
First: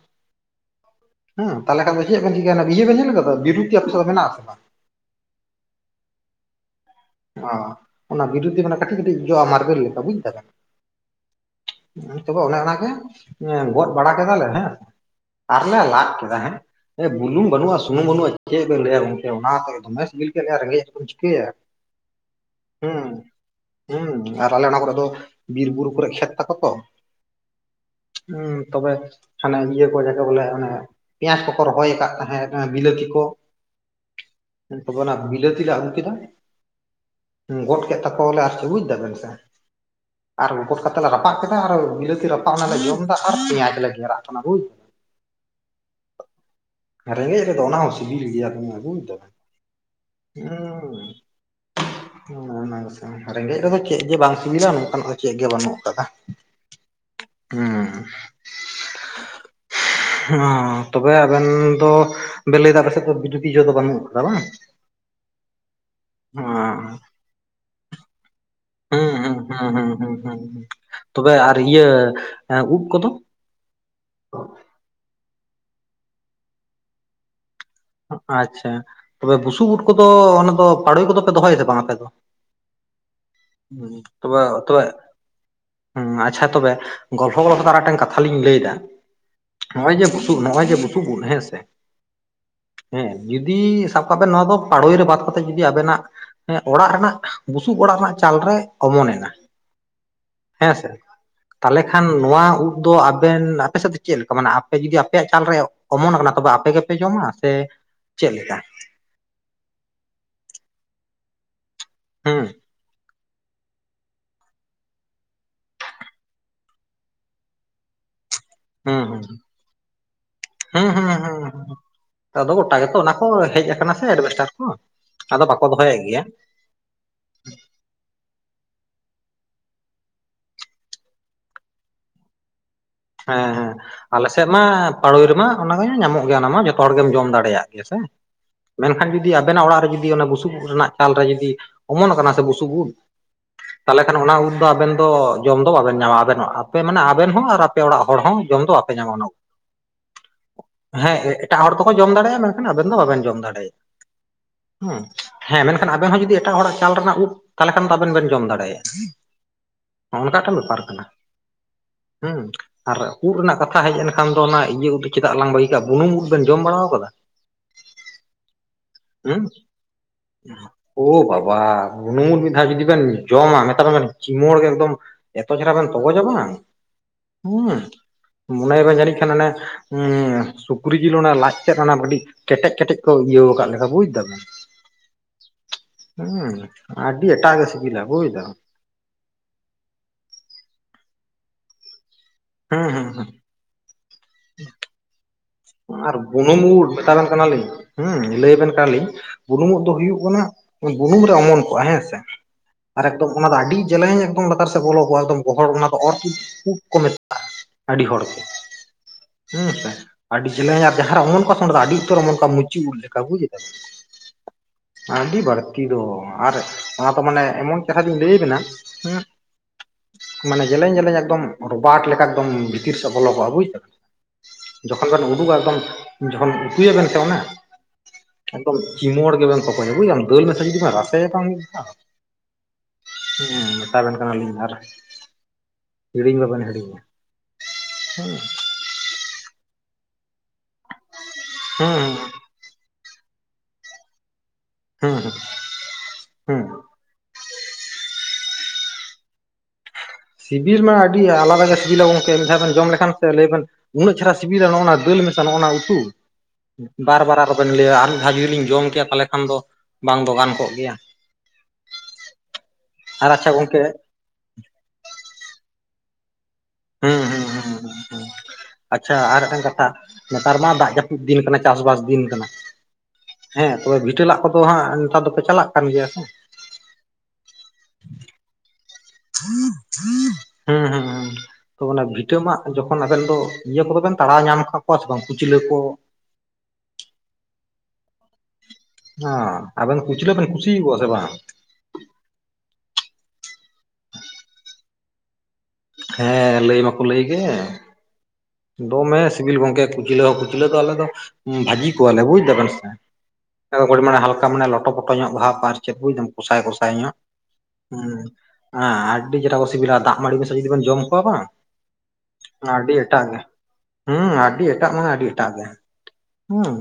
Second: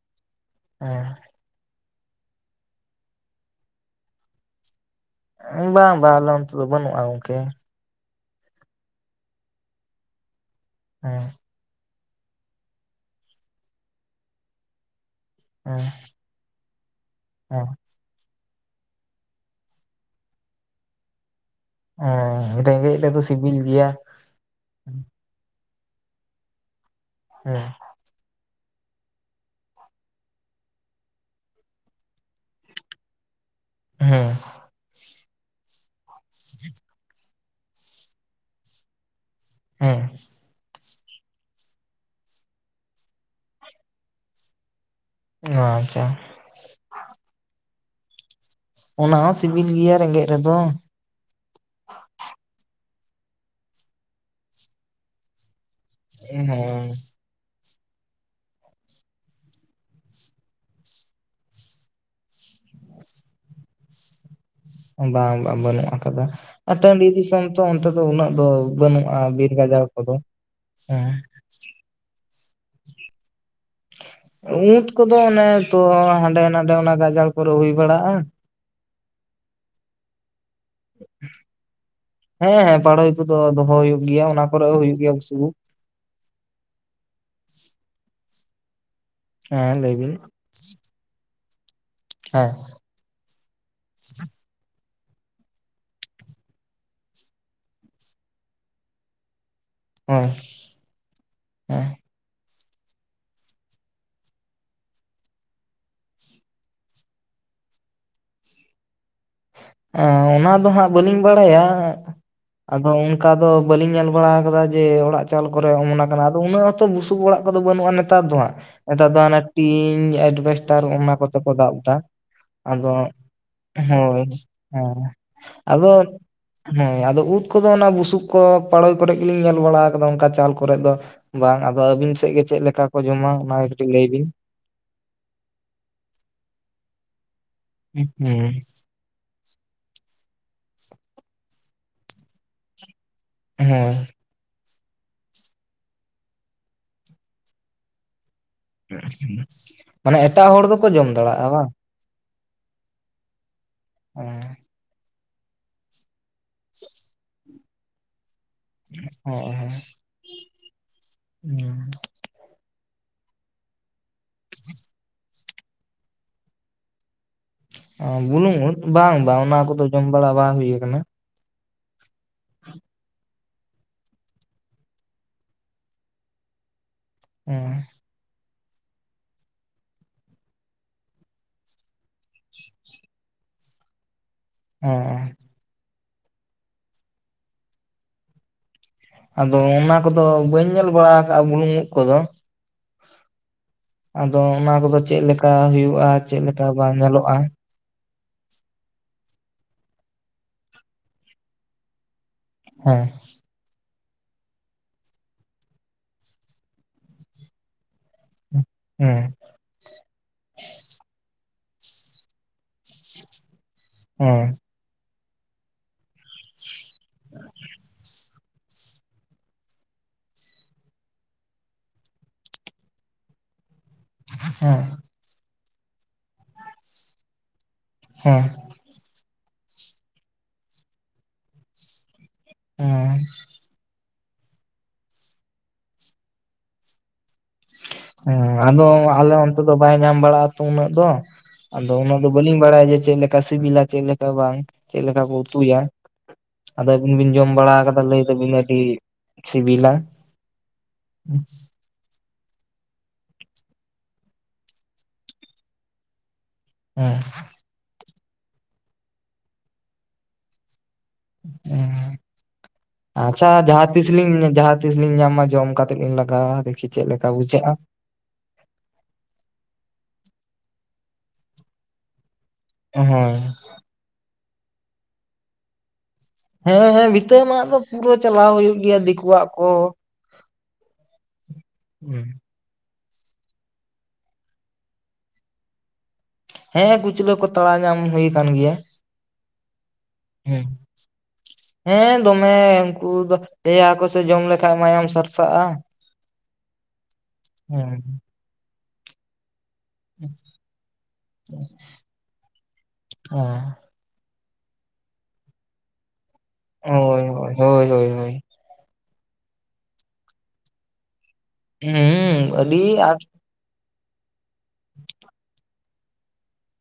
ᱦᱮᱸ,
ᱦᱩᱸ ᱛᱟᱦᱚᱞᱮ ᱠᱷᱟᱱ ᱪᱮᱫ ᱵᱮᱱ ᱪᱤᱠᱟᱹᱭᱟ, ᱤᱭᱟᱹ ᱵᱮᱱ ᱧᱮᱞ ᱟᱠᱟᱫᱟ ᱵᱤᱨᱩᱛᱤ ᱟᱯᱮᱥᱮᱫ ᱫᱚ ᱢᱮᱱᱟᱜ ᱟᱥᱮ ᱵᱟᱝ?
ᱵᱟᱝ ᱵᱟᱝ ᱟᱞᱮ ᱚᱱᱛᱮ ᱫᱚ ᱵᱟᱹᱱᱩᱜ-ᱟ ᱜᱚᱢᱠᱮ᱾
ᱚ ᱚᱱᱟ ᱵᱤᱨᱩᱛᱤ ᱢᱟᱱᱮ ᱠᱟᱹᱴᱤᱡ ᱠᱟᱹᱴᱤᱡ ᱡᱚᱼᱟ ᱢᱟᱨᱵᱮᱞ ᱞᱮᱠᱟ ᱵᱩᱡ ᱫᱟᱵᱮᱱ᱾
ᱦᱮᱸ,
ᱛᱚᱵᱮ ᱚᱱᱮ ᱚᱱᱟᱜᱮ ᱜᱚᱫᱽ ᱵᱟᱲᱟ ᱠᱮᱫᱟᱞᱮ ᱦᱮᱸ, ᱟᱨᱞᱮ
ᱦᱮᱸ
ᱞᱟᱫ ᱠᱮᱫᱟ ᱦᱮᱸ ᱵᱩᱞᱩᱢ ᱵᱟᱹᱱᱩᱜ-ᱟ ᱥᱩᱱᱩᱢ ᱵᱟᱹᱱᱩ-ᱟ ᱪᱮᱫ ᱵᱮᱱ ᱞᱟᱹᱭᱟ ᱜᱚᱝᱠᱮ ᱚᱱᱟ ᱫᱚ ᱫᱚᱢᱮ ᱥᱤᱵᱤᱞ ᱠᱮᱜ ᱞᱮᱭᱟ ᱨᱮᱸᱜᱮᱡᱽᱡᱮ [unintelligible] ᱪᱤᱠᱟᱹᱭᱟ᱾
ᱮᱸ ᱨᱮᱸᱜᱮᱡᱽ ᱨᱮᱫᱚ
ᱦᱩᱸ
ᱥᱤᱵᱤᱞ ᱜᱮᱭᱟ᱾
ᱦᱩᱸ ᱟᱨ ᱟᱞᱮ ᱚᱱᱟ ᱠᱚᱨᱮ ᱫᱚ ᱵᱤᱨ ᱵᱩᱨᱩ ᱠᱚᱨᱮ ᱠᱷᱮᱛ ᱛᱟᱠᱚ ᱛᱚ᱾
ᱦᱮᱸ,
ᱦᱩᱸ ᱛᱚᱵᱮ ᱦᱟᱱᱮ ᱤᱭᱟᱹ ᱡᱟᱠᱮ ᱵᱚᱞᱮ ᱚᱱᱮ ᱯᱮᱸᱭᱟᱡᱽ ᱠᱚᱠᱚ ᱨᱚᱦᱚᱭ ᱟᱠᱟᱫ ᱛᱟᱦᱮᱸᱫ ᱵᱤᱞᱟᱹᱛᱤ ᱠᱚ,
ᱦᱮᱸ
ᱛᱚᱵᱮᱱᱟ ᱵᱤᱞᱟᱹᱛᱤ ᱞᱮ ᱟᱹᱜᱩ ᱠᱮᱫᱟ,
[inaudible]
ᱜᱚᱫᱽ ᱠᱮᱫ ᱛᱟᱠᱚᱣᱟᱞᱮ ᱟᱨ ᱪᱮᱫ ᱵᱩᱡ ᱫᱟᱵᱮᱱ ᱥᱮ,
ᱦᱮᱸ
ᱟᱨ ᱜᱚᱫ ᱠᱟᱛᱮᱫ ᱞᱮ ᱨᱟᱯᱜ ᱠᱮᱫᱟ ᱟᱨ ᱵᱤᱞᱟᱹᱛᱤ ᱨᱟᱯᱟᱜ ᱚᱱᱟ ᱞᱮ ᱡᱚᱢ ᱮᱫᱟ ᱟᱨ ᱯᱮᱸᱭᱟᱡᱽ ᱞᱮ ᱜᱮᱨᱟᱜ ᱠᱟᱱᱟ᱾ ᱵᱩᱡ?
ᱚ, ᱟᱪᱪᱷᱟ,
ᱟᱨ ᱨᱮᱸᱜᱮᱡᱽ ᱨᱮᱫᱚ ᱚᱱᱟ ᱦᱚᱸ ᱥᱤᱵᱤᱞ ᱜᱮᱭᱟ᱾ ᱫᱚᱢᱮ ᱵᱩᱡ
ᱚᱱᱟ
ᱫᱟᱵᱮᱱ
ᱦᱚᱸ ᱥᱤᱵᱤᱞ ᱜᱮᱭᱟ ᱨᱮᱸᱜᱮᱡᱽ ᱨᱮᱫᱚ᱾
ᱮ ᱚᱱᱟ ᱜᱮᱥᱮ ᱨᱮᱸᱜᱮᱡᱽ ᱨᱮᱫᱚ ᱪᱮᱫ ᱜᱮ ᱵᱟᱝ ᱥᱤᱵᱤᱞᱟ ᱱᱚᱝᱠᱟᱱᱟᱜ ᱫᱚ ᱪᱮᱫ ᱜᱮ ᱵᱟᱹᱱᱩᱜ᱾ ᱫᱟᱫᱟ,
ᱦᱮᱸ
ᱦᱩᱸ, ᱦᱸ, ᱛᱚᱵᱮ ᱟᱵᱮᱱ ᱫᱚ ᱵᱮᱱ ᱞᱟᱹᱭᱫᱟ ᱟᱯᱮᱥᱮᱫ ᱫᱚ ᱵᱤᱨᱩᱛᱤ ᱡᱚ ᱫᱚ ᱵᱟᱹᱱᱩᱜ ᱟᱠᱟᱫᱟ ᱵᱟᱝ᱾
ᱵᱟᱝ ᱵᱟᱝ ᱵᱟᱹᱱᱩᱜ ᱟᱠᱟᱫᱟ ᱟᱨ
ᱦᱮᱸ
ᱴᱟᱺᱰᱤ ᱫᱤᱥᱚᱢ ᱛᱚ ᱚᱱᱛᱮ ᱫᱚ ᱩᱱᱟᱹᱜ ᱫᱚ
ᱦᱩᱸ
ᱵᱟᱹᱱᱩᱜᱼᱟ
ᱦᱩᱸ
ᱵᱤᱨ
ᱦᱩᱸ
ᱜᱟᱡᱟᱲ
ᱦᱩᱸ ᱦᱩ
ᱠᱚᱫᱚ
ᱦᱩᱸ
ᱦᱮᱸ
ᱛᱚᱵᱮ ᱟᱨ ᱤᱭᱟᱹ ᱩᱵᱽ ᱠᱚᱫᱚ
ᱩᱸᱛ ᱠᱚᱫᱚ ᱚᱱᱮ ᱛᱚ ᱦᱟᱸᱰᱮ ᱱᱟᱰᱮ ᱚᱱᱟ ᱜᱟᱡᱟᱲ ᱠᱚᱨᱮ ᱦᱩᱭ ᱵᱟᱲᱟᱜ
ᱟᱪᱪᱷᱟ ᱛᱚᱵᱮ ᱵᱩᱥᱩᱵ ᱩᱫ ᱠᱚᱫᱚ ᱚᱱᱟ ᱫᱚ ᱟᱲᱩᱭ ᱠᱚᱫᱚ ᱯᱮ ᱫᱚᱦᱚᱭᱮᱫᱟ ᱵᱟᱝ ᱟᱯᱮ ᱫᱚ
ᱦᱮᱸ ᱦᱮᱸ ᱯᱟᱲᱳᱭ ᱠᱚᱫᱚ ᱫᱚᱦᱚ ᱦᱩᱭᱩᱜ ᱜᱮᱭᱟ
ᱛᱚᱵᱮ
ᱚᱱᱟ ᱠᱚᱨᱮ ᱦᱚᱸ
ᱛᱚᱵᱮ
ᱦᱩᱭᱩᱜ ᱜᱮᱭᱟ ᱜᱩᱯᱤ ᱠᱚ
ᱦᱩᱸ ᱟᱪᱪᱷᱟ ᱛᱚᱵᱮ ᱜᱚᱞᱯᱷᱚ ᱜᱚᱞᱯ ᱛᱮ ᱢᱤᱫᱴᱟᱝ ᱠᱟᱛᱷᱟ ᱞᱤᱧ ᱞᱟᱹᱭ ᱮᱫᱟ
ᱦᱮᱸ ᱞᱟᱹᱭ
ᱱᱚᱜᱼᱚᱭ ᱡᱮ
ᱵᱤᱱ
ᱵᱩᱥᱩᱵ ᱱᱚᱜᱼᱚᱭ ᱡᱮ ᱵᱩᱥᱩᱵ ᱩᱫ ᱦᱮᱸ ᱥᱮ
ᱦᱮᱸ
ᱦᱮᱸ ᱡᱩᱫᱤ ᱥᱟᱵ ᱠᱟᱜ ᱵᱮᱱ ᱱᱚᱣᱟ ᱫᱚ ᱯᱟᱲᱳᱭ ᱨᱮ ᱵᱟᱫ ᱠᱟᱛᱮᱮᱫ ᱡᱩᱫᱤ ᱟᱵᱮᱱᱟᱜ ᱦᱮᱸ ᱚᱲᱟᱜ ᱨᱮᱱᱟᱜ ᱵᱩᱥᱩᱵ ᱚᱲᱟᱜ ᱨᱮᱱᱟᱜ ᱪᱟᱞᱨᱮ ᱚᱢᱚᱱ ᱮᱱᱟ᱾
ᱦᱚᱭ
ᱦᱮᱸ ᱥᱮ ᱛᱟᱦᱚᱞᱮ ᱠᱷᱟᱱ ᱱᱚᱣᱟ ᱩᱫ ᱫᱚ ᱟᱵᱮᱱ ᱟᱯᱮ ᱥᱮᱫ ᱫᱚ ᱪᱮᱫ ᱞᱮᱠᱟ ᱢᱮᱱᱟᱜᱼᱟ ᱟᱯᱮ ᱡᱩᱚᱫᱤ ᱟᱯᱮᱭᱟᱜ ᱪᱟᱞᱨᱮ ᱚᱢᱚᱱ ᱟᱠᱟᱱᱟ ᱛᱚᱵᱮ ᱟᱯᱮ ᱜᱮᱯᱮ ᱡᱚᱢᱟ ᱥᱮ ᱪᱮᱫ ᱞᱮᱠᱟ᱾
ᱚᱱᱟ ᱫᱚ ᱦᱟᱸᱜ ᱵᱟᱹᱞᱤᱧ ᱵᱟᱲᱟᱭᱟ
ᱦᱩᱸ
ᱟᱫᱚ ᱚᱱᱠᱟ ᱫᱚ ᱵᱟᱹᱞᱤᱧ ᱧᱮᱞ ᱵᱟᱲᱟ ᱟᱠᱟᱫᱟ ᱡᱮ ᱚᱲᱟᱜ ᱪᱟᱞ ᱠᱚᱨᱮ ᱚᱢᱚᱱᱟ ᱟᱠᱟᱱᱟ ᱟᱫᱚ ᱩᱱᱟᱹᱜ ᱦᱚᱸᱛᱚ ᱵᱩᱥᱩᱵ ᱚᱲᱟᱜ ᱠᱚᱫᱚ ᱵᱟᱹᱱᱩᱜᱼᱟ ᱱᱮᱛ ᱛᱟᱨ ᱫᱚ ᱦᱟᱜ
ᱦᱩᱸ
ᱱᱮᱛᱟᱨ ᱫᱚ
ᱦᱩᱸ
ᱦᱟᱱᱮ ᱴᱤᱧ ᱮᱰᱵᱷᱮᱥᱴᱟᱨ
ᱦᱩᱸ
ᱚᱱᱟ
ᱦᱩᱸ
ᱠᱚᱛᱮ ᱠᱚ
ᱦᱩᱸ
ᱫᱟᱵ
ᱦᱩᱸ
ᱮᱫᱟ
ᱜᱚᱴᱟ
ᱟᱫᱚ
ᱜᱮᱛᱚ ᱚᱱᱟ ᱠᱚ ᱦᱮᱡ ᱟᱠᱟᱱᱟ ᱥᱮ ᱮᱰ
ᱦᱳᱭ ᱦᱮᱸ ᱟᱫᱚ ᱦᱳᱭ ᱟᱫᱚ ᱩᱫ ᱠᱚᱫᱚ ᱚᱱᱟ ᱵᱩᱥᱩᱵ ᱠᱚ ᱯᱟᱲᱳᱭ ᱠᱚᱨᱮ ᱜᱮᱞᱤᱧ ᱧᱮᱞ ᱵᱟᱲᱟ ᱠᱟᱫᱟ ᱚᱱᱠᱟ ᱪᱟᱞ ᱠᱚᱨᱮᱫ ᱫᱚ ᱵᱟᱝ ᱟᱫᱚ ᱟᱹᱵᱤᱱ ᱥᱮᱫ ᱜᱮ ᱪᱮᱫᱮ ᱞᱮᱠᱟ ᱠᱚ ᱡᱚᱢᱟ
ᱦᱮᱸ
ᱚᱱᱟᱜᱮ
ᱦᱮᱸ
ᱠᱟᱹᱴᱤᱡ ᱞᱟᱹᱭ ᱵᱤᱱ
ᱟᱞᱮ ᱥᱮᱫ ᱢᱟ ᱯᱟᱲᱳᱭ ᱨᱮᱢᱟ ᱚᱱᱟ ᱧᱟᱢᱚᱜ ᱜᱮᱭᱟ ᱚᱱᱟ ᱢᱟ ᱡᱚᱛᱚ ᱦᱚᱲ ᱜᱮᱢ ᱡᱚᱢ ᱫᱟᱲᱮᱭᱟᱜ ᱜᱮᱭᱟ ᱥᱮ
ᱦᱩᱸ
ᱢᱮᱱᱠᱷᱟᱱ ᱡᱩᱫᱤ ᱟᱵᱮᱱᱟᱜ ᱚᱲᱟᱜ ᱨᱮ ᱡᱩᱫᱤ ᱚᱱᱟ ᱵᱩᱥᱩᱵ ᱨᱮᱱᱟᱜ ᱪᱟᱞ ᱨᱮ ᱡᱩᱫᱤ ᱚᱢᱚᱱᱚᱜ ᱟᱠᱟᱱᱟ ᱥᱮ ᱵᱩᱥᱩᱵ ᱩᱫ
ᱦᱳᱭ
ᱛᱟᱦᱚᱞᱮ ᱠᱷᱟᱱ ᱚᱱᱟ ᱩᱫ ᱫᱚ ᱟᱵᱮᱱ ᱫᱚ ᱡᱚᱢ ᱫᱚ ᱵᱟᱵᱮᱱ ᱧᱟᱢᱟ ᱟᱵᱮᱱ ᱦᱚᱸ ᱟᱯᱮ ᱢᱟᱱᱮ ᱟᱵᱮᱱ ᱦᱚᱸ ᱟᱨ ᱟᱯᱮ ᱚᱲᱟᱜ ᱦᱚᱲ ᱦᱚᱸ ᱡᱚᱢ ᱫᱚ ᱵᱟᱯᱮ ᱧᱟᱢᱟ ᱚᱱᱟ ᱩᱫ
ᱢᱟᱱᱮ ᱮᱴᱟᱜ ᱦᱚᱲ ᱫᱚᱠᱚ ᱡᱚᱢ
ᱦᱮᱸ
ᱫᱟᱲᱮᱭᱟᱜᱼᱟ
ᱮᱴᱟᱜ
ᱵᱟᱝ
ᱦᱚᱲ ᱫᱚᱠᱚ ᱡᱚᱢ ᱫᱟᱲᱮᱭᱟᱜᱼᱟ ᱢᱮᱱᱠᱷᱟᱱ ᱟᱵᱮᱱ ᱫᱚ ᱵᱟᱵᱮᱱ ᱡᱚᱢ ᱫᱟᱲᱮᱭᱟᱜᱼᱟ᱾
[inaudible]
ᱦᱮᱸ ᱦᱮᱸ ᱢᱮᱱᱠᱷᱟᱱ ᱟᱵᱮᱱ ᱦᱚᱸ ᱡᱩᱫᱤ ᱮᱴᱟᱜ ᱦᱚᱲᱟᱜ ᱪᱟᱞ ᱨᱮᱱᱟᱜ ᱩᱫ ᱛᱟᱦᱚᱞᱮ ᱠᱷᱟᱱ ᱫᱚ ᱟᱵᱮᱱ ᱵᱮᱱ ᱡᱚᱢ ᱫᱟᱲᱮᱭᱟᱜᱼᱟ᱾
ᱦᱳᱭ
ᱱᱚᱜ-ᱚ ᱱᱚᱝᱠᱟ ᱵᱮᱯᱟᱨ ᱠᱟᱱᱟ᱾
[inaudible]
ᱦᱩᱸ ᱟᱨ ᱩᱫ ᱨᱮᱱᱟᱜ ᱠᱟᱛᱷᱟ ᱦᱮᱡ ᱮᱱ ᱠᱷᱟᱱ ᱫᱚ ᱚᱱᱟ ᱤᱭᱟᱹ ᱩᱫ ᱫᱚ ᱪᱮᱫᱟᱜ ᱞᱟᱝ ᱵᱟᱹᱜᱤ ᱠᱟᱜᱼᱟ ᱵᱩᱱᱩᱢ ᱩᱫ ᱵᱮᱱ ᱡᱚᱢ ᱵᱟᱲᱟ ᱟᱠᱟᱫᱟ᱾
ᱵᱩᱞᱩᱝ ᱩᱫ ᱵᱟᱝ ᱵᱟᱝ
ᱦᱩᱸ
ᱚᱱᱟ ᱠᱚᱫᱚ ᱡᱚᱢ ᱵᱟᱲᱟ ᱵᱟᱝ ᱦᱩᱭᱩ ᱟᱠᱟᱱᱟ᱾
ᱳ ᱵᱟᱵᱟ ᱵᱩᱱᱩᱢ ᱩᱫ ᱢᱤᱫ ᱫᱷᱟᱣ ᱡᱩᱫᱤ ᱵᱮᱱ ᱡᱚᱢᱟ ᱢᱮᱛᱟ ᱵᱮᱱ ᱠᱟᱱ ᱪᱤᱢᱳᱲ ᱜᱮ ᱮᱠᱫᱚᱢ ᱮᱛᱚ ᱪᱮᱦᱨᱟ ᱵᱮᱱ ᱛᱚᱜᱚᱡᱟ ᱵᱟᱝ
ᱦᱮᱸ
ᱦᱮᱸ ᱢᱚᱱᱮᱭᱟ ᱵᱮᱱ ᱡᱟᱹᱱᱤᱡ ᱠᱷᱟᱱ ᱚᱱᱮ ᱥᱩᱠᱨᱤ ᱡᱤᱞ ᱚᱱᱟ ᱞᱟᱪ ᱛᱮᱫ ᱚᱱᱟ ᱠᱟᱹᱰᱤ ᱠᱮᱴᱮᱡ ᱠᱮᱴᱮᱡ ᱠᱚ ᱤᱭᱟᱹᱣ ᱟᱠᱟᱫ ᱞᱮᱠᱟ ᱵᱩᱡ ᱮᱫᱟᱢ
ᱦᱮᱸ
ᱦᱩᱸ ᱟᱹᱰᱤᱰᱤ ᱮᱴᱟᱜ ᱜᱮ ᱥᱤᱜᱤᱞᱟ ᱵᱩᱡ ᱫᱟᱢ
ᱟᱫᱚ ᱚᱱᱟ ᱠᱚᱫᱚ ᱵᱟᱹᱧ ᱧᱮᱞ ᱵᱟᱲᱟ ᱟᱠᱟᱫᱟ ᱵᱩᱞᱩᱝ ᱩᱫ ᱠᱚᱫᱚ᱾
ᱦᱩᱸ, ᱦᱩᱸ, ᱦᱩᱸ
ᱟᱫᱚ ᱚᱱᱟ ᱠᱚᱫᱚ ᱪᱮᱫ ᱞᱮ
ᱟᱨ ᱵᱩᱱᱩᱢ ᱩᱫ ᱢᱮᱛᱟ ᱵᱮᱱ ᱠᱟᱱᱟ
ᱦᱮᱸ
ᱞᱤᱧ ᱦᱩᱸ ᱞᱟᱹᱭ ᱟᱵᱮᱱ ᱠᱟᱱ ᱞᱤᱧ ᱵᱩᱞᱩᱢ ᱩᱫ ᱫᱚ ᱦᱩᱭᱩᱜ ᱠᱟᱱᱟ ᱵᱩᱱᱩᱢ ᱨᱮ ᱚᱢᱚᱱ ᱠᱚᱜ-ᱟ ᱦᱮᱸᱥᱮ᱾ ᱟᱨ ᱮᱠᱫᱚᱢ ᱚᱱᱟ ᱫᱚ ᱟᱹᱰᱤ ᱡᱮᱞᱮᱧ ᱮᱠᱫᱚᱢ ᱞᱟᱛᱟᱨ ᱥᱮᱫ ᱵᱚᱞᱚ ᱠᱚᱜ-ᱟ ᱮᱠᱫᱚᱢ ᱜᱚᱦᱚᱲ ᱚᱱᱟ ᱫᱚ ᱚᱨ ᱛᱩᱫ ᱩᱫ ᱠᱚ ᱢᱮᱛᱟᱜ-ᱟ᱾ ᱟᱹᱰᱤ ᱦᱚᱲ ᱠᱚ᱾
ᱦᱩᱸ
ᱦᱩᱸ ᱥᱮ ᱟᱹᱰᱤ ᱡᱮᱞᱮᱧ ᱟᱨ ᱡᱟᱦᱟ ᱨᱮ ᱚᱢᱚᱱ ᱠᱚᱣᱟ ᱥᱮ ᱚᱸᱰᱮ ᱫᱚ ᱟᱹᱰᱤ ᱩᱛᱟᱹᱨ ᱚᱢᱚᱱ ᱠᱚᱜ-ᱟ ᱢᱩᱪᱤ ᱩᱸᱫ ᱞᱮᱠᱟ ᱵᱩᱡ ᱟᱠᱟᱫᱟᱢ᱾
ᱦᱩᱸ᱾
ᱟᱹᱰᱤ ᱵᱟᱹᱲᱛᱤ ᱫᱚ ᱟᱨ ᱚᱱᱟ ᱛᱚ ᱢᱟᱱᱮ ᱮᱢᱚᱱ ᱪᱮᱨᱦᱟ ᱞᱤᱧ ᱞᱟᱹᱭ ᱟᱵᱮᱱᱟ ᱩᱸᱜ ᱢᱟᱱᱮ ᱡᱮᱞᱮᱧ, ᱡᱮᱞᱮᱧ ᱮᱠᱫᱚᱢ ᱨᱚᱵᱟᱴ ᱞᱮᱠᱟ ᱮᱠᱫᱚᱢ ᱵᱷᱤᱛᱤᱨ ᱥᱮᱫ ᱵᱚᱞᱚ ᱠᱚᱜ-ᱟ ᱵᱩᱡᱫᱟᱢ᱾
ᱦᱩᱸ᱾
ᱡᱚᱠᱷᱚᱱ ᱵᱮᱱ ᱩᱰᱩᱠᱟ ᱮᱠᱫᱚᱢ ᱡᱚᱠᱷᱚᱱ ᱩᱛᱩᱭ ᱟᱵᱮᱱ ᱥᱮ ᱚᱱᱟ
ᱦᱩᱸ᱾
ᱮᱫᱚᱢ ᱪᱤᱢᱚᱲ ᱜᱮ ᱵᱮᱱ ᱛᱚᱜᱚᱡᱟ ᱵᱩᱡᱽ ᱫᱟᱢ ᱫᱟᱹᱞ ᱢᱮᱥᱟ ᱡᱩᱫᱤ ᱵᱮᱱ ᱨᱟᱥᱮᱭᱟ ᱵᱟᱝ ᱢᱤᱫ ᱫᱷᱟᱣ᱾
ᱦᱩᱸ᱾
ᱦᱩᱸ ᱢᱮᱛᱟ ᱵᱮᱱ ᱠᱟᱱᱟ ᱞᱤᱧ ᱟᱨ ᱦᱤᱲᱤᱧ ᱵᱟᱵᱮᱱ ᱦᱤᱲᱤᱧᱟ᱾ ᱦᱮᱸ
ᱦᱩᱸ ᱟᱫᱚ ᱟᱞᱮ ᱚᱱᱛᱮ ᱫᱚ ᱵᱟᱭ ᱧᱟᱢ ᱵᱟᱲᱟᱜ-ᱟ ᱛᱚ ᱩᱱᱟᱹᱜ ᱫᱚ ᱟᱫᱚ
ᱦᱮᱸ
ᱩᱱᱟᱹᱜ ᱫᱚ ᱵᱟᱹᱞᱤᱧ ᱵᱟᱲᱟᱭᱟ ᱡᱮ ᱪᱮᱫ ᱞᱮᱠᱟ ᱥᱤᱵᱤᱞᱟ ᱪᱮᱫ ᱞᱮᱠᱟ ᱵᱟᱝ ᱪᱮᱫ
ᱦᱮᱸ ᱦᱮᱸ
ᱞᱮᱠᱟ ᱠᱚ ᱩᱛᱩᱭᱟ
ᱦᱮᱸ
ᱟᱫᱚ ᱩᱱᱵᱤᱱ ᱡᱚᱢ ᱵᱟᱲᱟ ᱠᱟᱫᱟ ᱞᱟᱹᱭ ᱫᱟᱹᱵᱤᱱ ᱟᱹᱰᱤ ᱥᱤᱵᱤᱞᱟ᱾
ᱥᱤᱵᱤᱞ ᱢᱟ ᱟᱹᱰᱤ ᱟᱞᱟᱫᱟ ᱜᱮ ᱥᱤᱵᱤᱞᱟ ᱜᱚᱝᱠᱮ ᱢᱤᱫ ᱫᱷᱟᱣ ᱵᱮᱱ ᱡᱚᱢ ᱞᱮᱠᱷᱟᱱ ᱥᱮ ᱞᱟᱹᱭ ᱟᱵᱮᱱ ᱩᱱᱟᱹᱜ ᱪᱮᱦᱨᱟ ᱥᱤᱵᱤᱞᱟ ᱱᱚᱜ-ᱚᱱᱟ ᱫᱟᱹᱞ ᱢᱮᱥᱟ ᱱᱚᱜ-ᱚᱱᱟ ᱩᱛᱩ᱾
ᱦᱮᱸ
ᱵᱟᱨ ᱵᱟᱨ ᱟᱨᱚ ᱵᱮᱱ ᱞᱟᱹᱭ-ᱟ ᱟᱨ ᱢᱤᱫ ᱫᱷᱟᱣ ᱡᱩᱫᱤ ᱞᱤᱧ ᱡᱚᱢ ᱠᱮᱭᱟ ᱛᱟᱦᱞᱮ ᱠᱷᱟᱱ ᱫᱚ ᱵᱟᱝ ᱫᱚᱞᱦᱟᱱ ᱠᱚᱜ ᱜᱮᱭᱟ᱾
ᱦᱩᱸ
ᱟᱨ
ᱟᱪᱪᱷᱟ
ᱜᱚᱝᱠᱮ
ᱡᱟᱦᱟ ᱛᱤᱥ ᱛᱤᱥ ᱞᱤᱧ ᱡᱟᱦᱟ ᱛᱤᱥ ᱞᱤᱧ ᱧᱟᱢᱟ ᱡᱚᱢ ᱠᱟᱛᱮᱫ ᱞᱤᱧ ᱞᱟᱜᱟᱣᱟ ᱫᱮᱠᱷᱤ ᱪᱮᱫ
ᱦᱩᱸ
ᱞᱮᱠᱟ
ᱦᱩᱸ
ᱵᱩᱡᱷᱟᱹᱜ-ᱟ᱾
ᱦᱩᱸ ᱦᱩᱸ ᱟᱪᱪᱷᱟ ᱟᱨ ᱢᱤᱫᱴᱟᱝ ᱠᱟᱛᱷᱟ ᱱᱮᱛᱟᱨ ᱢᱟ ᱫᱟᱜ ᱡᱟᱹᱯᱩᱫ ᱫᱤᱱ ᱠᱟᱱᱟ ᱪᱟᱥ ᱵᱟᱥ ᱫᱤᱱ ᱠᱟᱱᱟ
ᱦᱳᱭ᱾
ᱦᱮᱸ ᱛᱚᱵᱮ ᱵᱷᱤᱴᱟᱹ ᱞᱟᱜ ᱠᱚᱫᱚ ᱦᱟᱸᱜ ᱱᱮᱛᱟᱨ ᱫᱚᱯᱮ ᱪᱟᱞᱟᱜ ᱠᱟᱱ ᱜᱮᱭᱟ ᱥᱮ?
ᱦᱮᱸ, ᱦᱮᱸ ᱵᱤᱛᱟᱹ ᱢᱟᱜ ᱫᱚ ᱯᱩᱨᱟᱹ ᱪᱟᱞᱟᱣ ᱦᱩᱭᱩᱜ ᱜᱮᱭᱟ ᱫᱤᱠᱩᱣᱟᱜ ᱠᱚ
ᱦᱩᱸ ᱦᱩᱸ ᱦᱩᱸ ᱛᱚ ᱚᱱᱟ
ᱦᱩᱸ
ᱵᱷᱤᱴᱟᱹ ᱢᱟᱜ ᱡᱚᱠᱷᱚᱱ ᱟᱵᱮᱱ ᱫᱚ ᱤᱭᱟᱹ ᱠᱚᱫᱚ ᱵᱮᱱ ᱛᱟᱲᱟᱣ ᱧᱟᱢ ᱠᱟᱫ ᱠᱚᱣᱟ ᱥᱮ ᱵᱟᱝ ᱠᱩᱪᱞᱟᱹ ᱠᱚ?
ᱦᱮᱸ ᱠᱩᱪᱞᱟᱹ ᱠᱚ ᱛᱟᱲᱟᱣ ᱧᱟᱢ ᱦᱩᱭ ᱠᱟᱱ ᱜᱮᱭᱟ᱾
ᱦᱚᱸ ᱟᱵᱮᱱ ᱠᱩᱪᱞᱟᱹ ᱵᱮᱱ
ᱦᱩᱸ
ᱠᱩᱥᱤ ᱟᱠᱚᱣᱟ ᱥᱮ ᱵᱟᱝ?
ᱦᱮᱸ ᱫᱚᱢᱮ ᱩᱱᱠᱩ ᱫᱚ ᱞᱟᱹᱭ ᱟᱠᱚ ᱥᱮ ᱡᱚᱢ ᱞᱮᱠᱷᱟᱡ ᱢᱟᱭᱟᱢ ᱥᱟᱨᱥᱟᱜ-ᱟ᱾
ᱦᱮᱸ ᱞᱟᱹᱭ ᱢᱟᱠᱚ ᱞᱟᱹᱭ ᱜᱮ᱾
ᱦᱮᱸ
ᱫᱚᱢᱮ ᱥᱤᱵᱤᱞ ᱜᱚᱝᱠᱮ ᱠᱩᱪᱞᱟᱹ ᱦᱚᱸ ᱠᱩᱪᱞᱟᱹ ᱫᱚ ᱟᱞᱮ ᱫᱚ ᱵᱷᱟᱹᱡᱤ ᱠᱚᱣᱟ ᱞᱮ ᱵᱩᱡᱫᱟ ᱵᱮᱱ ᱥᱮ?
ᱚ᱾
ᱳᱭ ᱢᱟᱱᱮ ᱦᱟᱞᱠᱟ ᱢᱟᱱᱮ ᱞᱚᱴᱚ ᱯᱚᱴᱚ ᱧᱚᱜ ᱵᱷᱟᱯ ᱟᱨ ᱪᱮᱫ ᱵᱩᱡᱫᱟᱢ ᱠᱚᱥᱟᱭ, ᱠᱚᱥᱟᱭ ᱧᱚᱜ
ᱦᱳᱭ ᱦᱳᱭ ᱦᱳᱭ
ᱦᱩᱸ᱾
ᱦᱳᱭ ᱦᱳᱭ
ᱦᱮᱸ ᱟᱹᱰᱤ ᱪᱮᱨᱦᱟ ᱠᱚ ᱥᱤᱵᱤᱞᱟ ᱫᱟᱜ ᱢᱟᱲᱤ ᱢᱮᱥᱟ ᱡᱩᱫᱤ ᱵᱮᱱ ᱡᱚᱢ ᱠᱚᱣᱟ ᱵᱟᱝ
ᱦᱩᱸ
ᱟᱹᱰᱤ
ᱟᱸᱴ
ᱮᱴᱟᱜ ᱜᱮ᱾ᱦᱩᱸ ᱟᱹᱰᱤ ᱮᱴᱟᱜ ᱢᱟᱱᱮ ᱟᱹᱰᱤ ᱮᱴᱟᱜ ᱜᱮ᱾ ᱦᱩᱸ᱾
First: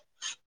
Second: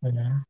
ᱦᱳᱭ ᱱᱟ᱾